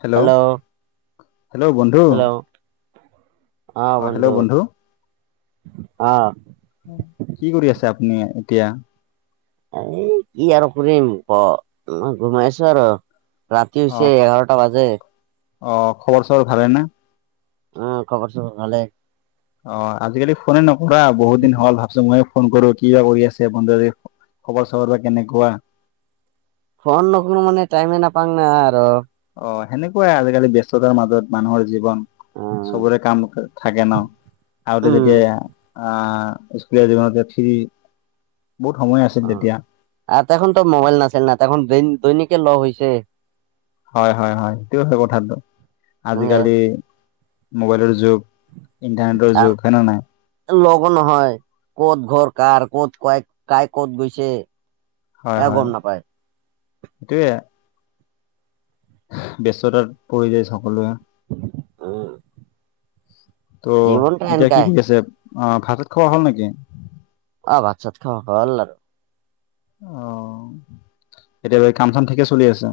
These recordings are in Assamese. হেল্ল' হেল্ল' বন্ধু। হেল্ল' অ হেল্ল' বন্ধু। অ। কি কৰি আছে আপুনি এতিয়া? এ কি আৰু কৰিম ক ঘুমাইছো আৰু। ৰাতি অ হৈছে খ- এঘাৰটা বাজে। অ খবৰ চবৰ ভালে না? অ খবৰ চবৰ ভালে। অ আজিকালি ফোনে নকৰা বহুত দিন হল ভাবছো মই ফোন কৰো কিবা কৰি আছে বন্ধু অজি? খবৰ চবৰ বা কেনেকুৱা? ফোন নকৰোঁ মানে টাইমে নাপাওঁ না আৰু। অ সেনেকুৱাই আজিকালি ব্যস্ততাৰ মাজত মানুহৰ জীৱন অ চবৰে কাম থাকে ন। আগতে উম যেতিয়া আহ স্কুলীয়া জীৱনত ফ্ৰী বহুত সময় আছিল অ তেতিয়া আৰু তেখন মোবাইল নাছিল না, তেখন দৈনিকে লগ হৈছে। হয় হয় হয় সেইটোৱে হয় কথাটো নহলে আজিকালি মোবাইলৰ যুগ। ইণ্টাৰনেটৰ যুগ হয় নে নাই? লগ নহয় ক'ত ঘৰ কাৰ ক'ত ক কাই ক'ত গৈছে। এ গম নাপায়। সেইটোৱেই ব্যস্ততাত পৰি যায় সকলোৱে। উম ত' জীৱনটা এতিয়া কি এনকাই কৰি আছে আ ভাত চাত খোৱা হ'ল নেকি আ ভাত চাত খাৱা হল আৰু অ কেতিয়াবা কাম চাম ঠিকে চলি আছে।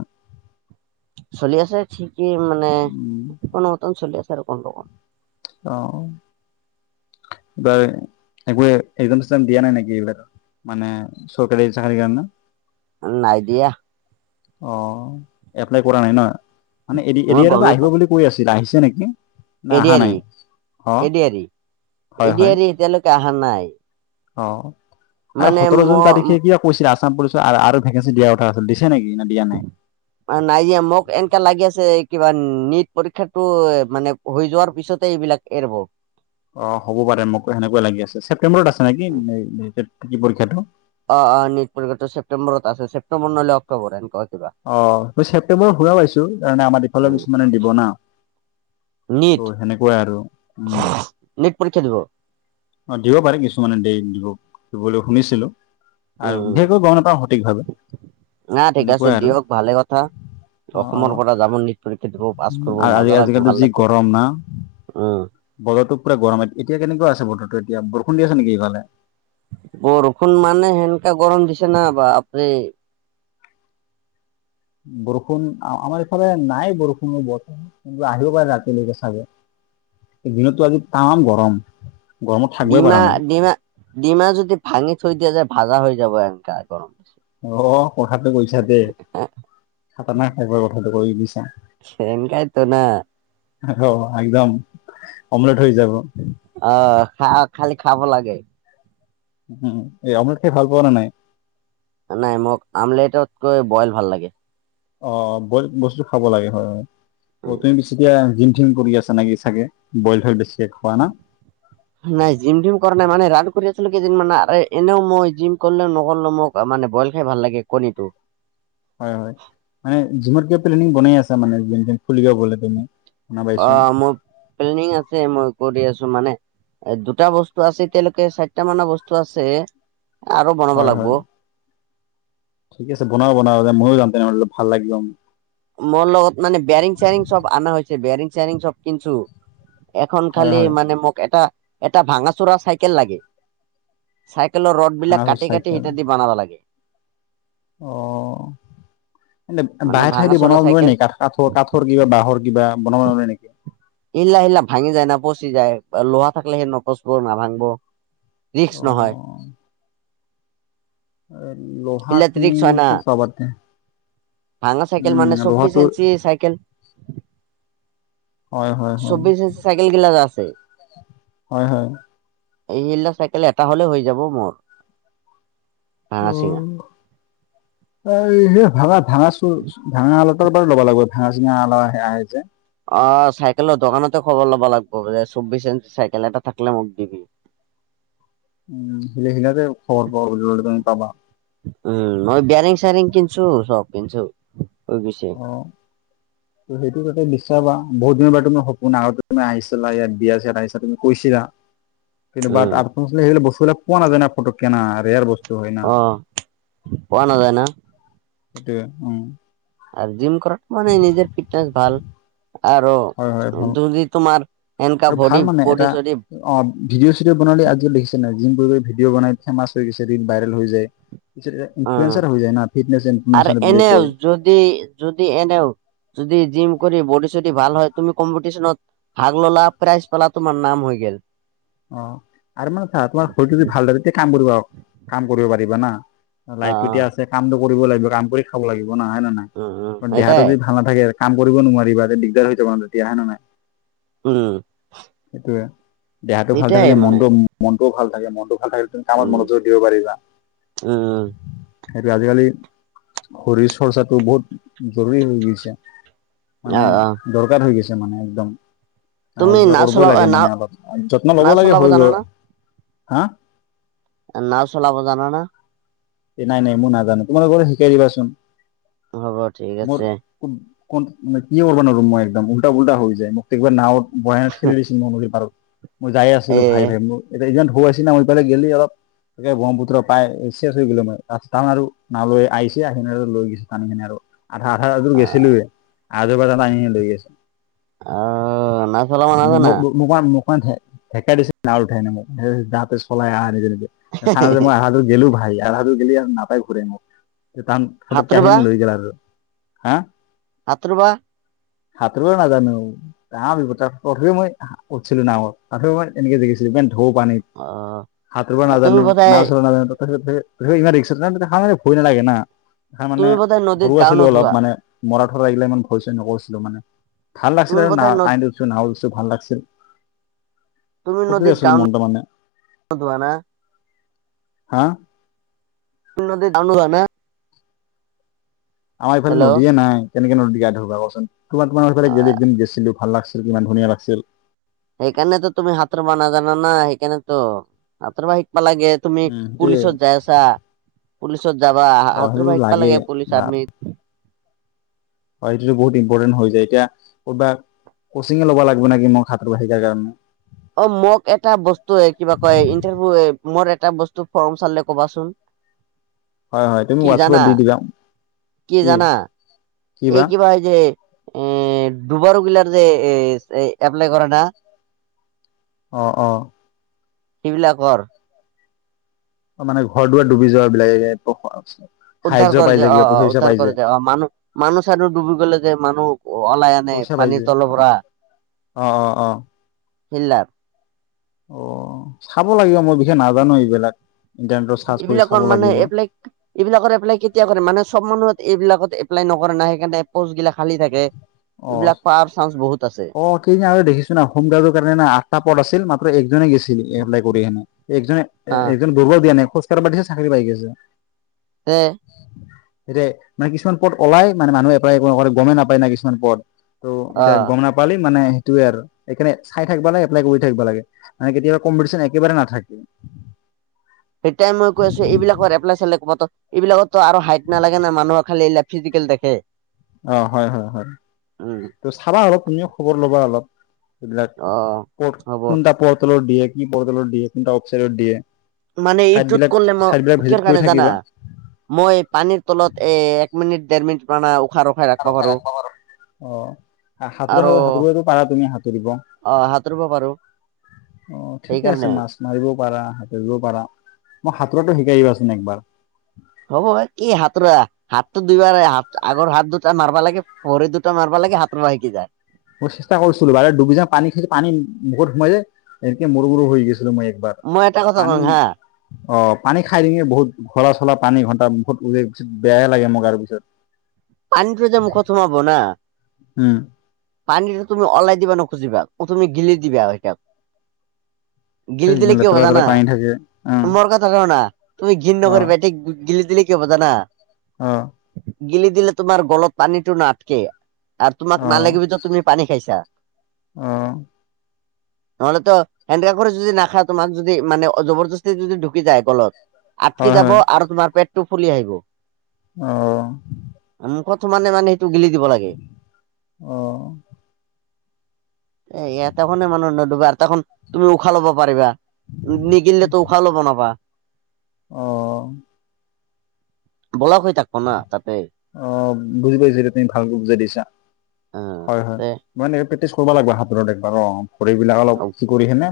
চলি আছে ঠিকেই মানে উম কোনো মতন চলি আছে আৰু কন দুকন অ এইবাৰ একো একজাম চেকজাম দিয়া নাই নেকি এইবিলাক মানে চৰকাৰী চাকৰি কাৰণে নাই দিয়া। অ এপ্লাই কৰা নাই না মানে এ মই এদি আৰু আহিব বুলি কৈ আছিল আহিছে নেকি না এ দি অহা আৰ নাই ই, অ এ দি আৰ ই, হয় এ দি হয় আৰ ই এতিয়ালৈকে অহা নাই অ আৰু মানে সোতৰ জুন মই তাৰিখে কিয় কৈছিলে আাম পুলিচৰ আৰু ভেকেঞ্চি দিয়াৰ কথা আছিল নেকি না দিয়া নাই নাই দিয়া মোক এনেকা লাগি আছে। কিবা নিট পৰীক্ষাটো মানে হৈ যোৱাৰ পিছতে এইবিলাক এৰিব অ হ'ব পাৰে মোকো সেনেকুৱা লাগি আছে ছেপ্তেম্বৰত আছে নেকি পৰীক্ষাটো। অ অ নিট পৰীক্ষাটো ছেপ্তেম্বৰত ছেপ্তেম্বৰত নহলে অক্টোবৰ এনকা অ ম ছেপটেম্বৰত শুনা পাইছো তে আমাৰ দিফালৰ উম কিছুমানে দিব না নিট ত' সেনেকুৱাই আৰু উম নিট পৰীক্ষা দিব অ দিব পাৰে কিছুমানে দে দিব দিবলৈ শুনিছিলো আৰু উম বিশেষ কৈ গম নাপাওঁ সঠিকভাৱে না ঠিক আছে এনেকুৱাই আৰু দিয়ক ভালে কথা। অ অ অসমৰ পৰা যাম নীট পৰীক্ষা পাছ কৰিব আৰু আজি মজা লাগিব আজিকালিতো ভাল যি লাগিব গৰম না উম বতৰটো পূৰা গৰমে এতিয়া কেনেকুৱা আছে বতৰটো এতিয়া বৰষুণ দি আছে নেকি ইফালে বৰষুণ মানে সেনেকা গৰম দিছে না বাপৰে। বৰষুণ আমাৰ ইফালে নাই বৰষুণো বৰ্তমান। কিন্তু আহিব পাৰে ৰাতিলৈকে চাগে। দিনতটো আজি তামাম গৰম। গৰমত থাকবই পৰা নাই ডিমা-ডিমা-ডিমা যদি ভাঙি থৈ দিয়া যায়, ভাজা হৈ যাব এনকা গৰম। অ, কথাটো কৈছা দেই। খাতাৰনাক টাইপৰ কথাটো কৈ দিছা। সেনেকাই তো না। অ, একদম অমলত হৈ যাব। আহ খা খালি খাব লাগে। উম, অমলেট খাই ভাল পোৱা ন নাই? নাই মোক আমলেটতকৈ বইল ভাল লাগে। অ, বইল বস্তু খাব লাগে হয়। অ উম, কৰি আছে নেকি চাগে বইল হৈ বেছি নাই জিম টিম কৰা নাই মানে ৰা [unintelligible] কৰি আছিলো কেইদিনমানানে এনেও মই জিম কৰিলেও নকৰলে মোক মানে বইল খাই ভাল লাগে কণীটো। হয়, হয় মানে জিমত কিব প্লেনিং বনাই আছা মানে যে যেন খুলি গ গলেনে। অ, মোৰ প্লেনিং আছে মই কৰি আছো মানে। এ, দুটা বস্তু আছে এতিয়ালৈকে চাৰিটা মানৰ বস্তু আছে। আৰু বনাব হয় লাগিব। হয়। ঠিক আছে বনাও বনাও মইও যাম তেনেহলে ভাল লাগিব। মোৰ লগত মানে বেৰিং-চেৰিং চব অনা হৈছে বেয়াৰং চেয়াৰং চব কিনছো। এখন হয় থালি হয়। মানে মোক এটা এটা ভাঙাচোৰা চাইকেল লাগে। ৰদবিলাক ভাঙাচোৰা কাটি কাটি চাইকেল সেইত দি বনাব লাগে। অ এ মানে বাহে ঠাই ভাঙা দি চৰা বনাব নোৱাৰে চাইকেল নি কাঠ কাঠৰ কাঠৰ কিবা বাঁহৰ কিবা কিবা বনাব নে নেকি? ইলা ইলা ভাঙি যায় না। পচি যায়। লোহা থাকলে নপচব, নাভাংব। ৰিক্স অ। নহয় লোহা হিলাত তুমি ৰিক্স হয় না ক'ত পাবা তে? ভাঙা চাইকেল উম, মানে চব্বিছ লোহাটো ইঞ্চি চাইকেল। হয় হয় হয়। চৌবিছে চাইকেল গিলা যে আছে। হয় হয়। এইলা চাইকেল এটা হলে হৈ যাব মোৰ। অ, ভাঙা চিঙা [unintelligible] ভাগা। ভাঙা চ ভাঙা [unintelligible] লব লাগব, ভাঙা ছিঙা আলা আহে যে। অ, চাইকেলৰ দোকানতে খবৰ ল'বা লাগব যে চৌবিছ ইঞ্চৰ চাইকেল এটা থাকলে মোক দিবি। উম, সিলে সিলাতে খবৰ পোৱা বুলি কলে তুমি পাবা। উম, মই বেৰিং চাৰিং কিনছো, চব কিনছো [unintelligible] অ'। ত, সেইটো কতে বিশচ্বাৰাবা বহুত দিনৰ বাৰ তুমাৰ সপোন আগ তুমি আহিছিলা ইয়াত বি আছা ইয়াত আহিছা তুমি কৈছিলা। কিন্তু বাট উম আ সিল বস্তুবিলাক পোৱা নাাজায় ফটো কে না ৰেয়াৰ বস্তু। হয় না আহ, পোৱা নাযায় না? সেইটোৱে, উম। আৰু জিম কৰাটো মানে নিজৰ ফিটনেছ ভাল। আৰু হয় হয় ভাল যদি তোমাৰ এনেকা আৰু ভাল ভৰি বডী ছডি আজি দেখিছে নাই যোনবোৰে ভিডিঅ বনাই ফেমাচ হৈ গৈছে, দিন ভাইৰেল হৈ যায়। অ ইনফুলোয়ানচাৰ হৈ যায় না। ফিটনেছ আৰু ইনফুলোয়ানচাৰ বুলি এনেও কয়। যদি যদি এনেও যদি জিম কৰি বডী চদি ভাল হয়। তুমি কম্পিটিচনত ভাগ ললা, প্ৰাইজ পালা তোমাৰ নাম গেল। অ, আৰু মানে চোৱা তোমাৰ শৰীৰটো যদি ভালদৰে তেতিয়া কাম কৰিব কাম কৰিব পাৰিবা না। অ লাইফটো অ এতিয়া আছে কামটো কৰিব লাগিব। কাম কৰি খাব লাগিব নহ। হয় নে উম উম নহয়? দেহাটো এটাই যদি ভাল নাথাকে কাম কৰিব নোৱাৰিবা এ দিগদাৰ হৈ যাব তেতিয়া, হয় নে নাই? উম। সেইটোয়ে দেহটো ভাল এটাই থাকিলে মানে মনটো মনটোও ভাল থাকে মনটো। ভাল থাকিল তুমি কামত উম মনোযোগ দিব পাৰিবা। উম সেইটো আজিকালি শৰীৰ চৰ্চাটো বহুত জৰুৰী হৈ গৈছে। অ মানে অ দৰকাৰ হৈ গৈছে মানে একদম। তুমি আৰু ক নাও কৰিবই চলাব লাগে নাও মানে অলপ যত্ন ল'ব নাও লাগে চলাব জানা শৰীৰৰ হা। ন চলাব জান না? এ নাই, নাই মই নাজানো। তোমালোকৰ শিকাই দিবাচোন। হ'ব ঠিক আছে। কোন মানে কি কৰবা নৰো মই। একদম উল্টা পুল্টা হৈ যায়। মোক একবাৰে নাওত বহাই ঠেলি দিছিল মোক নদী পাৰত। মই যাই আছলো। এ ভাই ভাই মোৰ একদম সৰু আছিলো মইফালেই গেলি অলপ তাকে ব্ৰহ্মপুত্ৰ পাই [unintelligible] [unintelligible] আৰু লৈ গৈছে টানি কিনি আৰু। আধা আধা এযোৰ গেছিলো এ। [unintelligible] টানি কিনি লৈ গৈছে। অ নাও চলাব নাজানা [unintelligible] মানঢেককা দিছে না উঠাই ন মোক দাতে চলাই অহা নি [unintelligible] চান যে মই আধাটো গেলো ভাই আধাটো গেলি আৰু নাপাই ঘুৰাই মোক। যে তাহান ফটোককে আহি সাঁতুৰিবা লৈ গল আৰু হা [unintelligible] আত্ৰবা সাঁতৰিব নাজনো। [unintelligible] মই উঠছিলো নাৱত, ওঠোনি মই এনেকে [unintelligible] ঢৌ পানীত। অ সাতোৰিব তুমি নাযানো, বোধয় নাও চলাব নাযানো, তাৰপাছতে ইমান ৰিক্সা [unintelligible] মানে ভয় নালাগে না। সা মানে তুমি বোধয় নদীত সৰু গা আছিলো অলপ নোধোৱা মানে। মৰাঠৰা এইগিলা ইমান ভয় চয় নকৰছিলো মানে। ভাল লাগছিলে তুমি আৰু বোধয় ন না [unintelligible] ভাল লাগছিল। তুমি খুকেই নদীত গা আছিল মনটো মানে। নোধোৱা না হা? [unintelligible] আমাৰ এইফালে হেল্ল' নদীয়ে নাই। কেনেকে নদী গা ধুবা কচোন, তোমাৰ তোমাৰ অ সফালে একদিন গেছিলো ভাল লাগছিল। কিমান ধুনীয়া লাগিছিল। সেইকাৰণেটো তুমি সাতোৰিব নাজানা না সেইকাৰণেটো সাতোৰিব। লাগে তুমি উম সেইটোয়ে পুলিচত যাই আছা পুলিচ। ছত যাবা অ হাতৰ সেইটো বাইক পাল লাগে পুলিচ আৰ্মিত। হয় সেটোতো বহুত ইম্পৰ্টেণ্ট হৈ যায় এতিয়া কৰ'বা। কচিঙে ল'ব লাগিব নেকি মোক সাঁতোৰিবা হিকাৰ কাৰণে। অ মোক এটা বস্তু কিবা কয় ইন্টাৰভিউ মোৰ এটা বস্তু। ত ফৰম চালিল ক'বাচোন। হয় হয় তুমি কি জানা হোৱাটছএপত দি দিবা। কি জানা কি এই বা কিবা যে। এ দুবাৰু গিলাৰ যে এপ্লাই কৰে ন। অহ অহ। সেইবিলাকৰ। মানে ঘৰ দুৱাৰ ডুবি যোৱা বিলাকে। উদ্ধাৰ সাহায্য কৰে পাই যায় যে অ কিবা অ পইচা চইচা উদ্ধাৰ পাই যে কৰে যায় অ মানুহ মানুহ চানো ডুবি গ'লে যে মানুহ ওলাই আনে। পইচা পাই পানীৰ যে তলৰ অ পৰা। অ অ অ। খিলা। বিষে নাজানো এইবিলাক। ইণ্টাৰনেটত চাৰ্চ কৰি চাব এইবিলাকৰ মানে লাগিব এপ্লাই এইবিলাকৰ এপ্লাই কেতিয়া কৰে মানে চব মানুহে। এইবিলাকত এপ্লাই নকৰে নাই সেইকাৰণে পষ্টবিলাক খালি থাকে অ এইবিলাক পোৱাৰ চানস। অ কেইদ আৰু দেখিছ হোম গাৰ্ডৰ কাৰণে আঠটা পদ আছিল মাত্ৰ একজনে গৈছিল এপ্লাই কৰি সেনে। একজনে হা একজন বুৰ্গও দিয়া নাই খোজকাঢ় পাতিছে চাকৰি পাই গৈছে। হে। এতিয়া মানে কিছুমান পথ ওলাই মানে মানুহ এপ্লাই গমেই নাপায় না কিছুমান পথ ত' অ এতিয়া গম নাপালি মানে? সেইটোৱে আৰু সেইকাৰণে চাই থাকিব লাগে এপ্লাই কৰি থাকিব লাগে মানে কেতিয়াবা কম্পিটিশন একেবাৰে নাথাকে। সেইয়াই মই কৈ আছো এইবিলাকৰ এপ্লাই চাল প এইবিলাকতো আৰু হাইট নালাগে না মানুহৰ খালি এই ফিজিকেল দেখে। অ হয় হয় হয় উম ত, চাবা অলপ তুমিও খবৰ ল'বা অলপ। সবিলাক অ হ'ব কোনটা পৰ্টলত দিয়ে, কি পৰ্টল দিয়ে কোনটা অফচাইডত দিয়ে। মানে চাইট ইটোত বিলাক কৰিলে চাইট বিলাক মই ভিজিট কিৰ কৰি কাৰণে জানা। থাকিবা মই পানীৰ তলত এ এক মিনিট দেৰ মিনিট মানে -। সাঁতোৰ সাঁতোৰটো পাৰা তুমি সাঁতুৰিব -। সাঁতুব পাৰো। অ ঠিকে আছে সেইকাৰণে মাছ মাৰিবও পাৰা, সাতুৰিবও পাৰা,। মই সাঁতোৰাটো শিকাইদিবাচোন একবাৰ। হ'ব, কি হাতৰ হাতটো দুইবাৰাত আগৰ হাত দুটা মাৰবা লাগে ভ দুটা মাৰবা -। লাগে সাতোৰা আহকি যায়‌। মই চেষ্টা কৰিছিলো বাৰে দুবিজা পানী খাই পানী মুখত সোমাই যায়, এনেকে মৰু গৰু হৈ গৈছিলো মই। এইবাৰ মই এটা কথা কওঁ পানী হা অ পানী খাই দিঙে বহুত ঘলা চলা পানী ঘণ্টা। বত উ পিছত বেয়াই লাগে মোক আৰু পিছত। আনটো যে মুখত সোমাব না। উম পানীটো তুমি ওলাই দিবা নুখুজিবা, তুমি গিলি দিবা সটাক। গিলি ঠিক দিলে কি হ'ব লেতেৰা লেতেৰা জানা, পানী থাকে অ মোৰ কথা কনা -। তুমি ঘিন অ নকৰিবা, বেটিক গিলি দিলে কি হ'ব জানা -। অ গিলি দিলে তোমাৰ গলত পানীটো ন নাথকে আৰু তোমাক নালাগিবিত তুমি পানী খাইছা। অহ। নহ'লে তো হেণ্ ক্ৰাক যদি নাখা তোমাক যদি মানে জবৰদস্তি যদি ঢুকি যায় কলত -। আটকি হয় যাব আৰু তোমাৰ পেটটো ফুলি আহিব। অহ। মুখত মানে মানে সেইটো গিলি দিব লাগে। অ এ এতেখনে মানুহ নদবা আৰু তোন তুমি উখাহ ল'ব পাৰিবা। নিগিলিলে ত ওশাও লব নাপা। অ বলা হৈ থাকিব না তাতে। অ বুজি পাইছো এতিয়া তুমি ভালকৈ বুজাই দিছা অ হয় হয়। তে মই প্ৰেক্টিচ কৰিব লাগব হাতত একবাৰ অ। খৰিবিলাক অলপ কি কৰি সেনে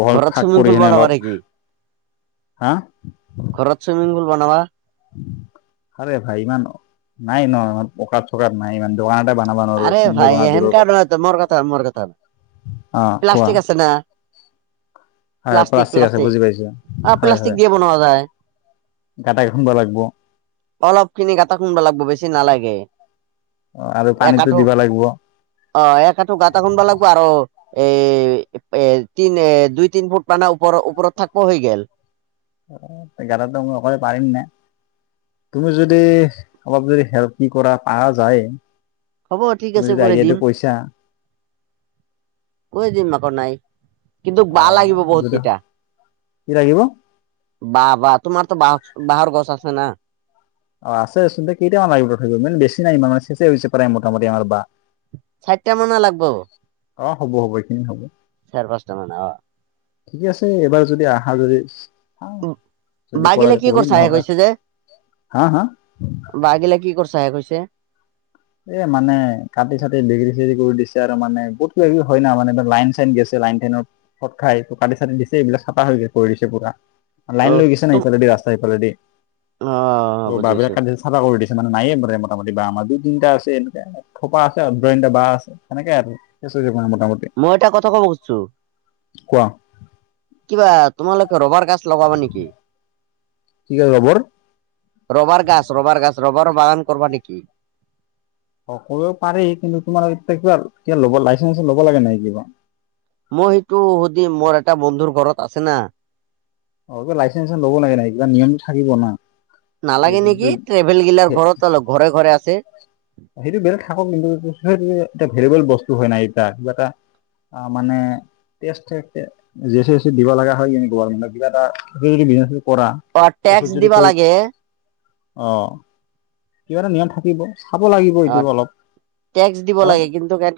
বহল ঘৰত শাক চুইমিং কৰি পুল সেনে বনাবা অলপ- নেকি হা? ঘৰত চুইমিং পুল বনাবা, আৰে ভাই ইমান নাই ন, আৰ পক চক নাই ইমান দোকান - আৰে ভাই এন কাৰ মোৰ কথা মোৰ কথা অ হয়। কোৱা প্লাষ্টিক আছে না। হয় প্লাাষ্টিক আছে প্লাষ্টিক। বুজি পাইছো আহ হয় প্লাষ্টিক হয় দিয়ে বনোৱা যায়। গাটা খুন্দ লাগিব অলপ কিনি গাটা শুনব লাগিব বেছি নালাগে। আৰু এক পানীতো আঠো দিবা লাগিব অ এক আঠো গাটা শুনব লাগিব আৰু এ এ তিনি এ দুই তিন ফুট মানে ওপৰ ওপৰত থাকিব হৈ গল। অ গটো মই অকলে পাৰিম নে তুমি যদি অলপ যদি - কি কৰা পৰা যায় হ'ব তুমি যদি আইডিয়াটো কৈছা। কৈ দিম আকৌ নাই, কিন্তু অ বা লাগিব বহুত যদি কেইটা। কি লাগিব বা বা তোমাৰতো বা বাঁহৰ গছ আছে ন। অ আছে চচোন কেইটামানাৰ লাগিব থাকিব, ইমান বেছি নাই মানে চেছে হৈছে পাৰে মোটামুটি বাহ চাৰিটা মান লাগিব। আহ হ'ব হ'ব এইখিনি হ'ব। পাঁচটা মানা অ ঠিকে আছে এবাৰ যদি আহা যদি চাওঁ বা যদি কৰা বাগিলে কি কৰিম কৰিছা হে নহ'লে কৈছে যে হা হা বাাগিলা কি কৰিছ হে কৈছে এ মানে কাটি চাটি বিকৰি চিগৰি কৰি দিছে আৰু মানে বহুত কিবা হয় ন মানে লাইন চাইন গেছে লাইন টেনত ফট খাই কাটি চাটি দিছে এইবিলাক চাফা হৈ গৈ পৰি দিছে পুৰা অ লাইন লৈ গৈছেনি তুম ইফালেদি ৰাস্তা ইফালেদি অ ত' বা বুজি বিলাক পাইছো ক চাফা কৰি দিছে মানে নায়ে মানে মোটামুটি বা আমাৰ তিনিটা আছে এনেক থোপা আছে তিনিটা বাহ আছে সেনেকে আৰু [unintelligible] মই এটা কথা কব খুজছো কোৱা কিবা তোমালোক ৰবাৰ গাছ লগাবা নেকি? কি ক লবৰ ৰবাৰ গাছ ৰবাৰ গাছ ৰবাৰ বাগান কৰবা নেকি? অ কৰিব পাৰি কিন্তু তোমাৰ এতিয়া কিবা এ লব লাইচেঞ্চ লব লাগে নাই কিবা মই সেইটো সুধিম মোৰ এটা বন্ধুৰ ঘৰত আছে না অ লাইচেঞ্চ চ ল'ব লাগে নাই কিবা নিয়ম থাকিব না নালাগে এইটো নেকি এইটো- ট্ৰেভেল গিলাৰ ঘৰত অলপ ঘৰে ঘৰে আছে। সেইটো বেলেগ থাকক কিন্তু সেই এ ভলেবল বস্তু হয় না এটা অ মানে তেজ জেচি এচি দিব লগা হয় কি গভাৰ- কিবা এটা যদি বিনে কৰা অ ঔষধ টেক্স যদি দিবা কৰি লাগে অহ কিবা এটা নিয়ম থাকিব চাব লাগিব অ এইটো অলপ টেক্স দিব কাৰণ লাগে কিন্তু